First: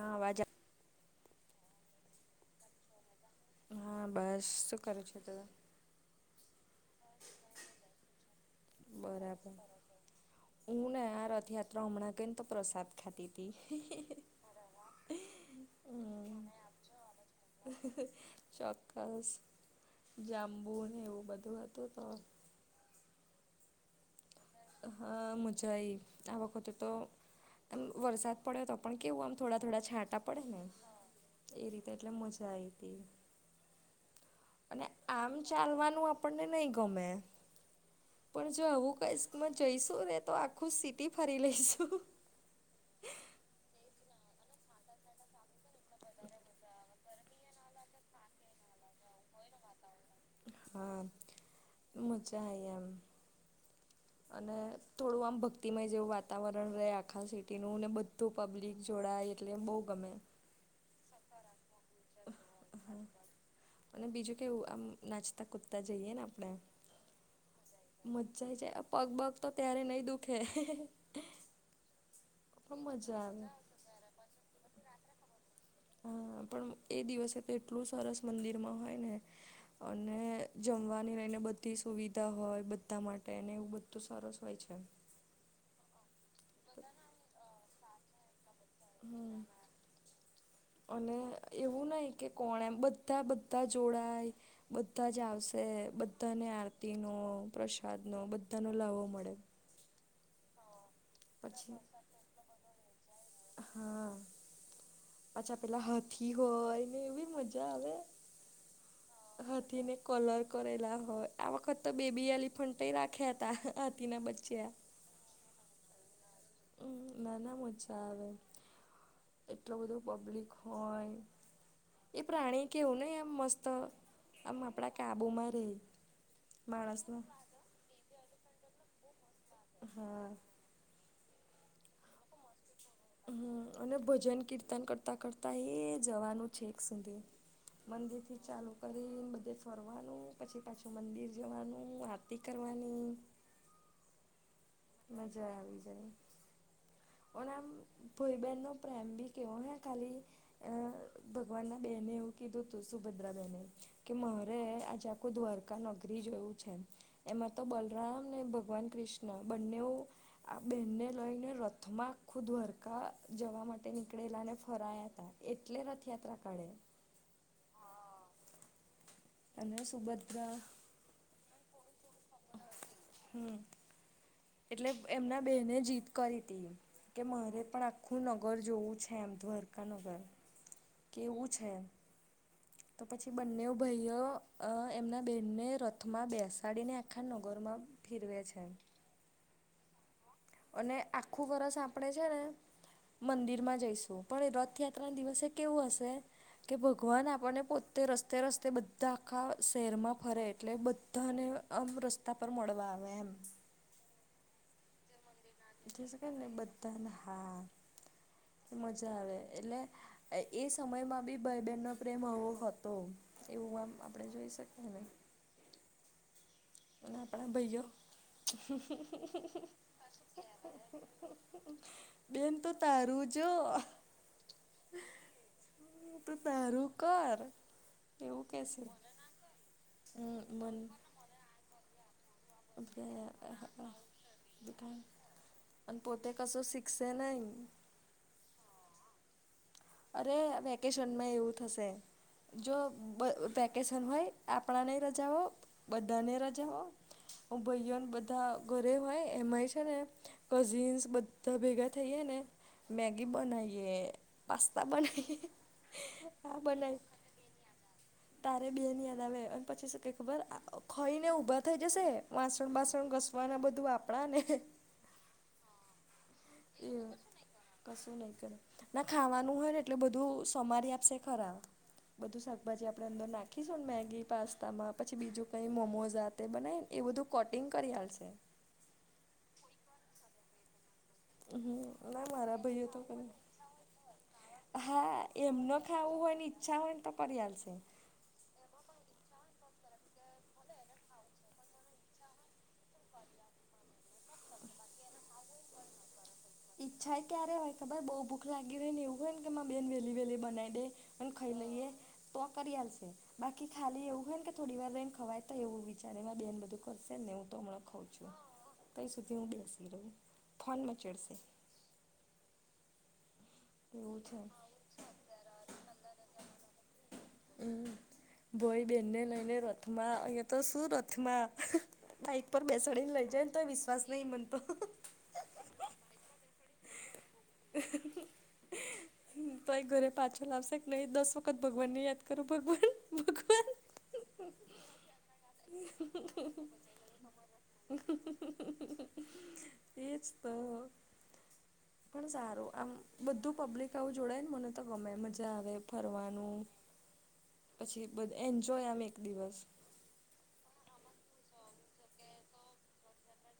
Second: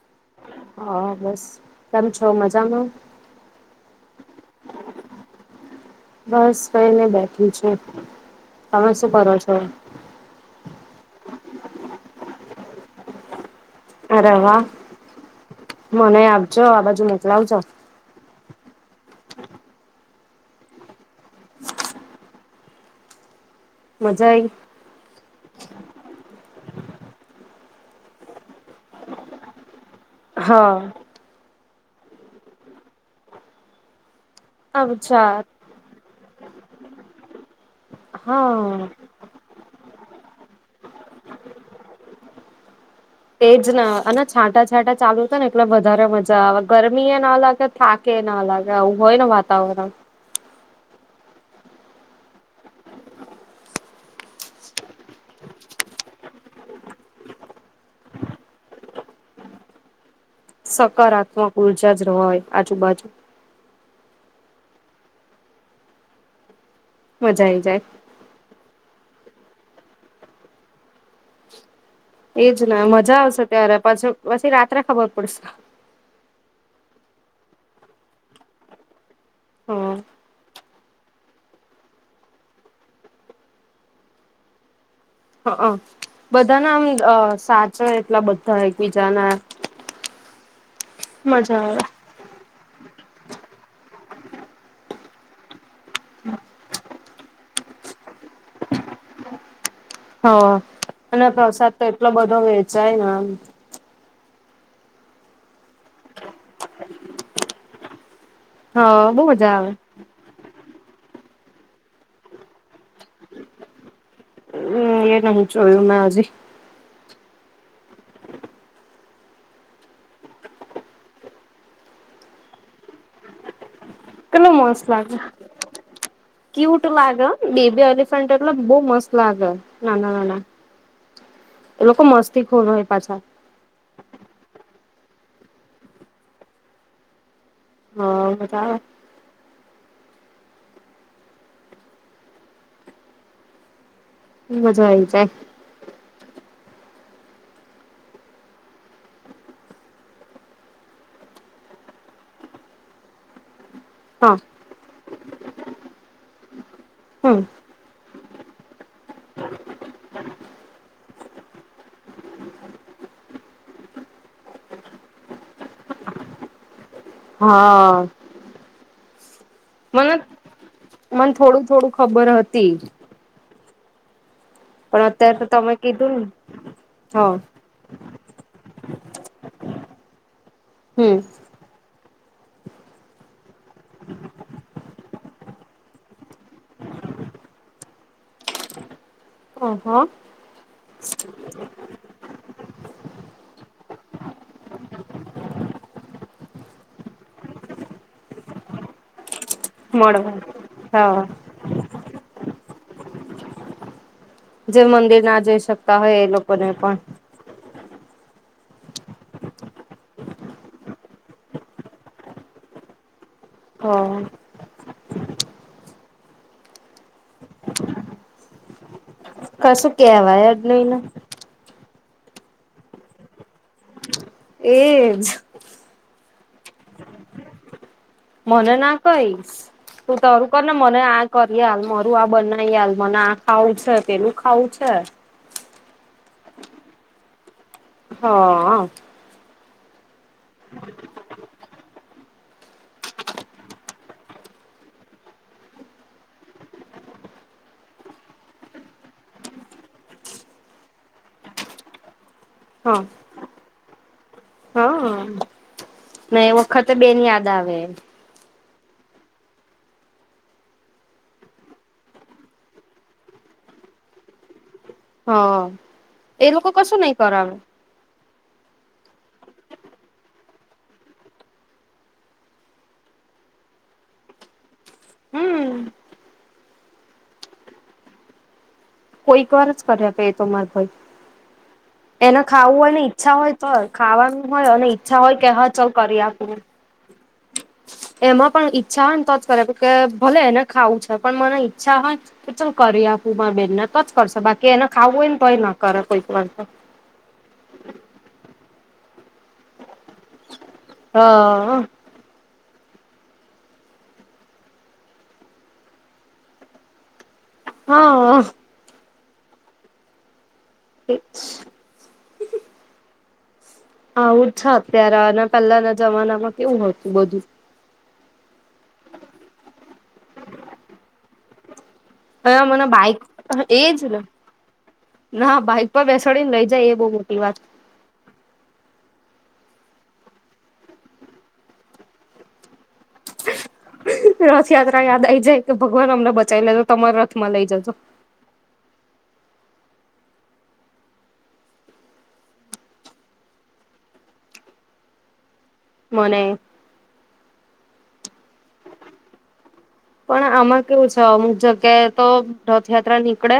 હા વાજ હા બસ તમે છો મજામાં? હા બસ કરો છો તો! બસ કઈને બેઠી‌ છે. તમે શું કરો છો બરાબર હું ને આ રથયાત્રા હમણાં કને તો પ્રસાદ ખાતી. હ અરે વાહ મને આપજો આ બાજુ મોકલાવજો હ ચોક્કસ જાંબુન એવું બધું હતું તો મજા આઈ. હા મજાએ આ વખતે તો એમ વરસાદ પડ્યો તો પણ કેવું આમ થોડા થોડા છાંટા પડે ને હા એ રીતે એટલે મજા આવી હતી. અને આમ અચ્છા ચાલવાનું આપણને નહી ગમે. પણ જો હા આવું કઈશકમાં જઈશું ને તો આખું સિટી ફરી લઈશું. તેજ અને છાંટા છાંટા ચાલુ હત ને એટલે વધારે મજા આવે ઘરે એ ના અાગે થા એ ના લાગે આવું હોય ને વાતાવરણ. હા મુજા એમ. અને થોડું આમ ભક્તિમય જેવું વાતાવરણ રહે આખા સિટીનું ને બધું પબ્લિક જોડાય એટલે બહુ ગમે. સકારાત્મક ઉર્જા જ હોય આજુબાજુ. અને બીજું કેવું આમ નાચતા કૂદતા જઈએ ને આપણે. મજા આઈ જાય. મજ્જાય જાય પગ પગ તો ત્યારે નઈ દુખે. એજ ને પણ મજા આવશે આવે ત્યારે પછ પછી રાત્રે ખબર પડશે. હા પણ એ દિવસે તો એટલું સરસ મંદિરમાં હોય ને હા અને જમવાની લઈને બધી સુવિધા હોય બધા માટે અને એવું બધું સરસ હોય છે હ બધા ના આમ સાચા એટલા બધા એકબીજાના હમ અને મજા આવે. એવું નાહ કે કોણ એમ બધા બધા જોડાય. બધા જ આવશે બધાને આરતી નો પ્રસાદ નો બધાનો લહાવો મળે હ અને પ્રસાદ પછી તો એટલો બધો વેચાય ન હા પાછા પેલા હાથી હોય ને એવી મજા આવે હા બહુ મજા આવે. હાથી ને કલર કરેલા હોય આ વખત તો બેબી એલિફન્ટય રાખ્યા હતા હાથીના બચ્ચા હ એ નહ જોયું મેં હજી હમ નાના મજા આવે એટલો બધો પબ્લિક હોય. એ પ્રાણી કેવું નહીં એમ મસ્ત કેટલો આમ મસ્ત આપણા લાગે કાબુમાં રહે ક્યુટ માણસના લાગે અ બેબી એલિફ ફ્રન્ટ એટલો બહુ મસ્ત લાગે હા એ લોકો મસ્તી ખોર હોય પાછા હમ અને ભજન કીર્તન કરતા કરતા એ જવાનું છે છેક સુધી મંદિર હા થી મજા ચાલુ આવે કરી ન બધે સ ફરવાનું પછી પાછું મંદિર જવાનું આરતી કરવાની મજા આયી મજા આવી જાય અને આમ ભઈ બેનનો પ્રેમ બી કેવો હે ખાલી અ ભગવાન ના બેને એવું કીધું તું સુભદ્રા બેહેને કે હા મારે આજે આખું દ્વારકા નગરી જોયું છે હમ્મ એમાં તો બ રામ ને ભગવાન કૃષ્ણ બંને ઓ આ બેનને લઈને રથમાં આખું દ્વારકા જવા માટે નીકળેલા ને ફરાયા હતા. એટલે રથયાત્રા કાઢે હા આ અને મને સુભદ્રા મને થોડું થોડું ખબર હતી. હમ એટલે પણ અત્યારે એમના તો તમે બેને જીદ કીધું ને કરી તી કે હા મારે પણ આ ખું નગર જોવું છે એમ દ્વારકા નગર હમ્મ કેવું છે. તો પછી બંને ભઈઓ એમના બેનને રથમાં બેસાડીને આખા નગરમાં ફેરવે છે. હ હ અને આખું વર્ષ આપડે છે ને મંદિર માં જઈશું પણ રથયાત્રા ના દિવસે કેવું હશે. કે ભગવાન આપણને પોતે રસ્તે રસ્તે બધ ધા શહેરમાં ફરે એટલે મળવા હા બધાને આમ રસ્તા પર મળવા આવે એમ જે મંદિર ના જઈ શકતા જે હોય એ શકાય ને લોકોને પણ બધાને હા મજા આવે એટલે એ સમયમાં બી ભઈબહેનનો પ્રેમ આવો હતો. એવું હ આમ આપણે જોઈ શકીએ ને અને આપણા ભયો કશું કેવાય જ નઈને બેન તો તારું જો એજ તું તારું કર એવું મને કેશે ના કહીશ તું તરું કર ને મન મને આ કરી આલ તું આ બનાવી આલ મને આ ખાવું છે પેલું ખાવું છે. અન પોતે કશું શિખસે નહી હ અ અરે અ વેકેશનમાં એવું થશે જો વેકેશન હોય આપણાને ય રજાઓ બધાને રજાઓ ભઈઓને બધા ઘરે હોય એમાંય છે ને કઝિન્સ બધા ભેગા થઈએ ને હ મેગી બનાઈએ પાસ્તા હા બનાઈએ ને એ હા વખતે બનાય બેન યાદ આવે તારે બેન યાદ આવે અને પછી શું કે ખબર ખઈ ને ઊભા થઈ જશે વાસણ બાસણ ઘસ વાના બધું આપણા ને હ એ લોકો કસુ એવું નહી કરાવે કશું નહી કરે ના ખાવાનું હોય ને એટલે બધું સમારી આપશે ખરા બધું શાકભાજી આપણે અંદર નાખીશું ને મેગી પાસ્તામાં પછી બીજું કઈ હમ મોમોઝ તે બનાય ને એ બધું કટિંગ કરી આલશે કોઈક વાર જ કર્યા પે એ તો મારે ભાઈ હમ ના એને મારા ખાવું ભાઈઓ હોય તો ને ઈચ્છા હોય તો ખાવાનું હોય અને ઈચ્છા હોય કે હા ચાલ કરી આપું ઈ ચ્છા હોયન તો કરીઆલ શે એમાં પણ ઈચ્છા હોય ને તો જ કરી આપે ભલે એને ખાવું છે પણ મને ઈચ્છા હોય તો ચાલ કરી આપું માર બેનને તો જ કરશે બાકી એને ખાવું હોને તોય ના કર કોઈક વાર તો ઈચ્છા ક્યારેય હોય ખબર બઉ ભૂખ લાગી હોય ને એવું હોયને કે મારી બેન વહેલી વહેલી બનાય દે અને ખાઈ હા લઈએ તો આ કરી આ લશે બાકી ખાલી એવું હોય ને કે થોડી વાર રઇન ખવાય તો એવું વિચારે મારી બેન બધું કરશેને એવું તો ખા ઉં છું હા કઈ સુધી હું બેસી રહું ફોન મચેડશે એવું છે. આવું છ અત્યારે અને પહેલાના જમાનામાં કેવું હતું બધું હમ ભોઈ બહેનને લઈને રથમાં અહીયા તો શું રથમાં બાઈક હવે પર મને બેસાડી બાઈક લઈ જાય ને તોયે એજ વિશ્વાસ ને નહી મનતો ના બાઇક પર બેસાડી ને લઈ જાય એ બહુ મોટી વાત હ.. હ... હ... તોય ઘરે પાછો લાવશે કે નહી દસ વખત ભગવાન ને યાદ કરું ભગવાન ભગવાન રથયાત્રા યાદ આઈ જાય કે ભગવાન અમને બચાવી લેજો તમારા રથમાં લઇ જજો હમમ.. હમમ એ જ તો પણ સારું આમ બધું પબ્લિક આવું જોડાય ને મને તો ગમે મજા આવે મને ફરવાનું પછી બધ એન્જોય આમ એક દિવસ પણ આમાં કેવું છે અમુક જગ્યાએ તો રથયાત્રા નીકળે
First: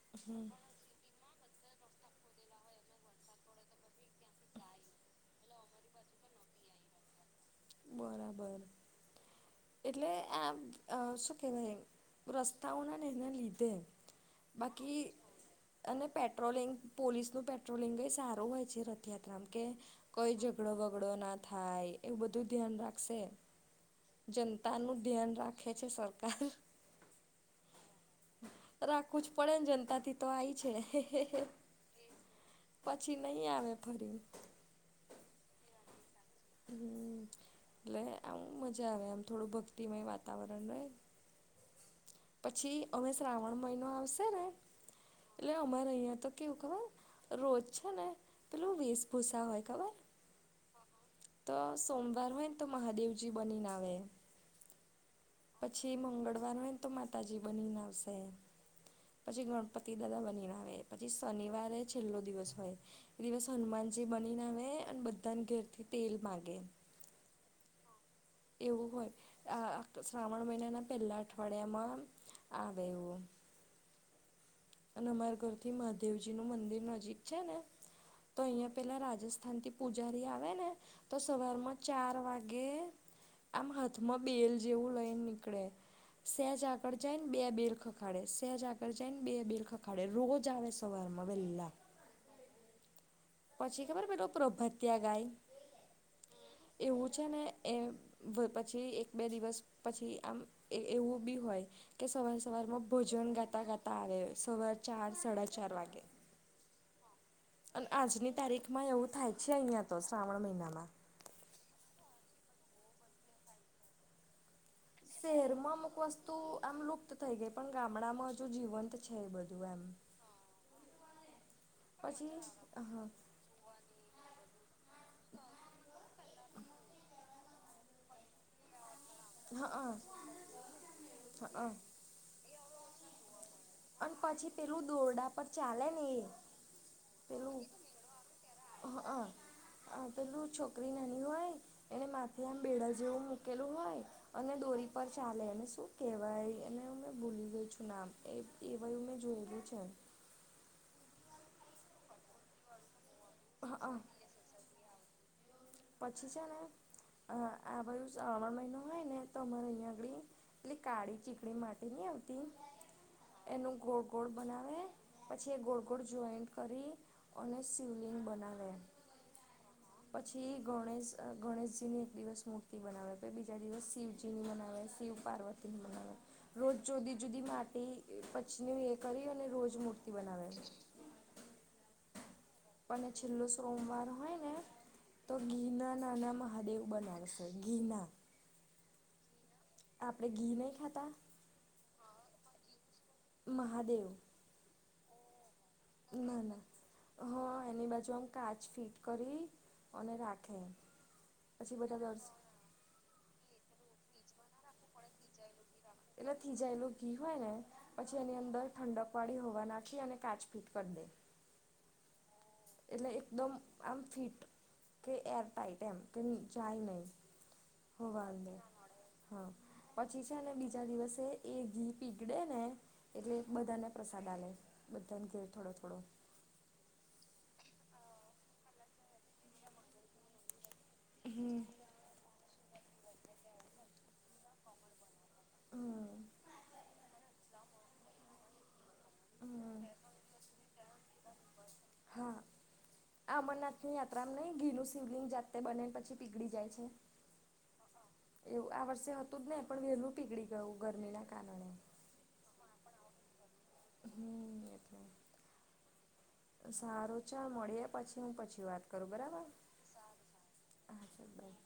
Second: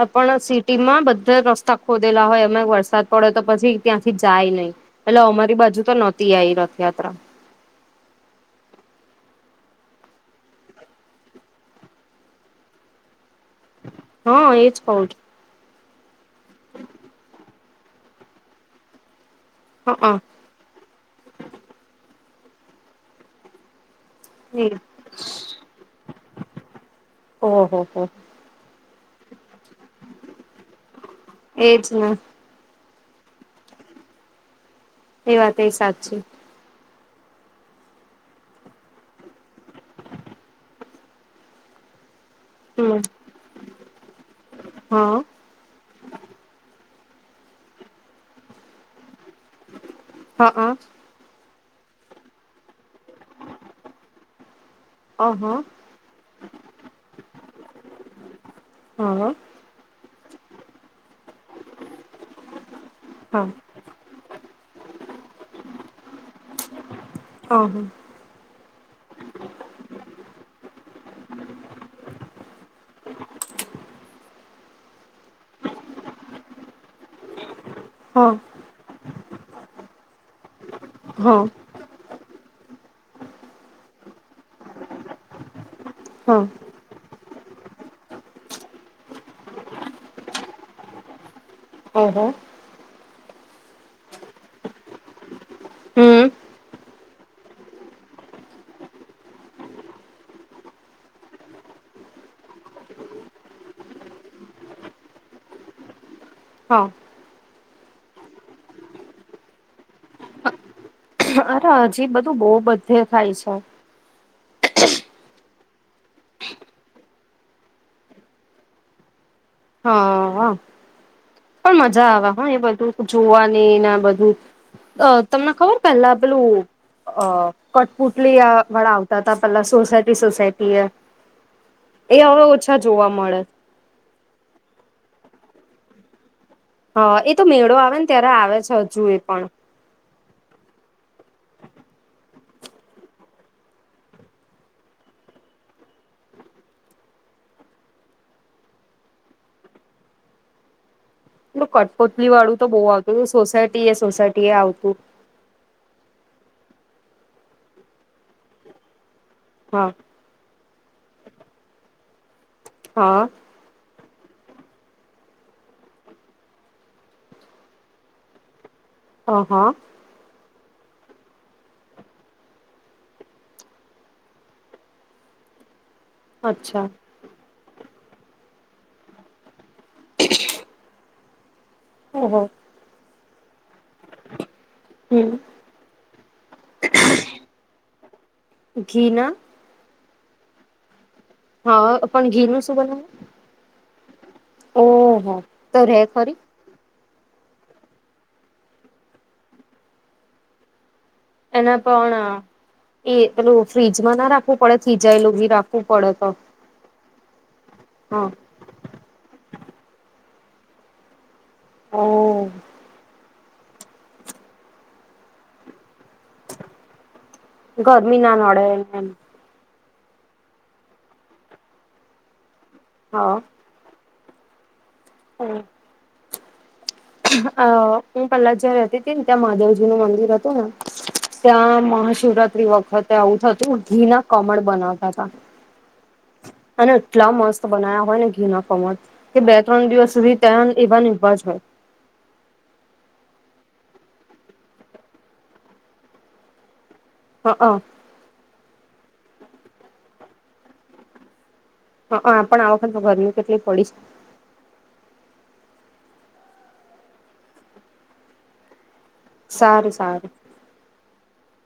આપણે સિટી માં બધા રસ્તા ખોદેલા હોય એ માયે વરસાદ પડે તો પછી ત્યાંથી જાય નહી એટલે અમારી બાજુ તો નહોતી આવી રથયાત્રા બરાબર એટલે આમ શું કહેવાય રસ્તાઓને ને એને લીધે હા એજ કઉ બાકી અને પેટ્રોલિંગ પોલીસનું પેટ્રોલિંગયે સારું હોય છે રથ રથયાત્રામાં કે છું હા કોઈ ઝઘડો બગડો ના થાય એવું બધું ધ્યાન રાખશે એ જનતા નું ધ્યાન રાખે છે સરકાર ઓહો હો રાખું જ પડે ને જનતા થી તો આઈ છે હે.. હે.. હે.. એજ ને પછી નહી આવે ફરી એ વાત એ સાચી હ એટલે આવું મજા આવે આમ થોડું ભક્તિમય વાતાવરણ રહે પછી હમ હવે શ્રાવણ મહિનો આવશે ને હા એટલે અમારે અહીંયા તો કેવું ખબર રોજ છે ને પેલું વીસ ભૂસા હોય ખબર હા તો સોમવાર હોય તો મહાદેવજી બની ને આવે અ. હ... પછી મંગળવાર હોય ને તો માતાજી બનીને આવશે હા પછી ગણપતિ દાદા બનીને આવે પછી શનિવારે છેલ્લો દિવસ હોય એ હા દિવસ હા હનુમાન જે બનીને આવે અને બધાને ઘેર થી તેલ માગે હા એવું હોય આતો શ્રાવણ મહિનાના પહેલા અઠવાડિયામા આવે એવુ અને અમારા ઘરથી માદેવજીનુ મંદિર નજીક છેને. હા તો અઈયા પેલા રાજસ્થાનથી પૂજારી આવે ને તો હા સવારમાં ચાર વાગે આમ હાથમા બેલ જેવુ લઈને નીકળે હા સેજ આ કળ જાય ને બે બેલ ખખાડે સહેજ આ‌‌ગળ જાય ને બે બેલ ખખાડે રોજ આવે સવારમાં વેલ્લા હા હા પછી ખબર પેલો પ્રભાતિયા ગાય. હમ્મ એવું છેને, એમ ભ પછી એક બે દિવસ પછી આમ એ એવું બી હોય. કે સવારે સવારેમાં ભોજન ગાતા ગાતા આવે સવાર ચાર સાડા ચાર વાગે હા અને આજની તારીખમાં એવું થાય છે અહીંયા તો શ્રાવણ મહિનામા અરે હજી બધુ બો બધે થાય છે. શહેરમાં અમુક વસ્તુ આમ લુપ્ત થઈ ગેઈ પણ ગામડામા હજુ જીવંત છે, બધું એમ હા પણ મજા આવે, પછી હ, એ બધું હા જોવાની ને બધુ અ તમને ખબર પેલા પેલું અ કઠપુટલી અ વાળા આવ વાળા અતા પેલા હા સોસાયટી સોસાયટી એ હા એ અવે ઓછા જોવા મળે અન પછી પેલું દોરડા પર ચાલે ને એ હ, એ તો પેલું મેળો આવે ને ત્યારે આવે છે, હજુ હઅ એ પણ આ પેલું છોકરી નાની હોય, એને માથે આમ બેડા જેવું મૂકેલુ હોય. અને દોરી પર ચાલે એને શું કેહેવાય? એને અમે ભૂલી ગઈ છુ, નામ એ એ બધુ મેં જોયેલુ છે. પેલુ કઠપુતલી વાળું તો બો આવતું સોસાયટી હઅ એ સોસાયટી એ આવતુ પછી છેને, અ આ બધુ શ્રાવણ મહિનો હોય ને તો અમારે અહીયા હા આગળી પેલી કાળી ચીકણી માટી ની આવતી હા, એનું ગો ગોળ બનાવે પછી એ ગોળ ગોળ જોઈન્ટ કરી અને શિવલિંગ બનાવે હા હા થી ગણેશ અ ગણેશજીની એક દિવસ મૂર્તિ બનાવે પહી બીજા દિવસ શિવજીની બનાવે શિવ પાર્વતી તીન બનાવે રોજ અચ્છા જુદી જુદી માટી એ પછી એ કરી અને રોજ મૂર્તિ બનાવે આહો પણ છેલ્લો સોમવાર હો. હોય ને તો હમ ધી ના નાના મહાદેવ બનાવે છે, ધી ના ઘી ના આપણેે ઘી નહી ખાતા હમ, પણ ઘી નુ શું બનાવુ મહાદેવ ઓહ નાના, હ, એની બાજુ આમ કાચ ફિટ કરી અને રાખે એમ એના પણ એ પેલું ફ્રીજમાં ના રાખ રાખવું પડે થીજાયેલુંવી રાખવું પડે તો જાયેલું ઘી હોય ને પછી હા. એની અંદર ઠંડકવાળી હવા નાખી અને કાચ ફીટ કરી દે હમ. એટલે એકદમ આમ ફિટ. કે એયરટાઈટ એમ કઈ જાય નહી, ગરમી હવા ના અંદર. નડે એમ હ, પછી છે ને બીજા દિવસે એ ઘી પીગડે ને હા. એટલે બધાને. પ્રસાદ આલે બધાને ઘેર થોડો થોડો અ હું પહેલા જ્યાં રેહતી હતી ને ત્યાં મહાદેવજી નું મંદિર હતું ને ત્યાં મહાશિવરાત્રી વખતે આવું થતું ઘી ના કમળ બનાવતા હતા હમમ અને એટલા મસ્ત બનાવ્યા હોય ને ઘીના કમળ કે બે હમ ત્રણ દિવસ સુધી ત્યાં એવા ને એવા જ હોય હા. અમરનાથની યાત્રામાં નહીં ઘીનું શિવલિંગ જાતે બનેને પછી પીગળી જાય છે. હા હ અ એવું આ વર્ષે હતું જ નહી પણ વહેલું પીગળી ગયું ગરમીના કારણે. હ- હ પણ આ વખતમાં ગરમી કેટલી પડી. હમ -એટલે. સારું ચાલ મળીએ પછી હું પછી વાત કરું બરાબર. સારું સારું. હા ચાલ બાય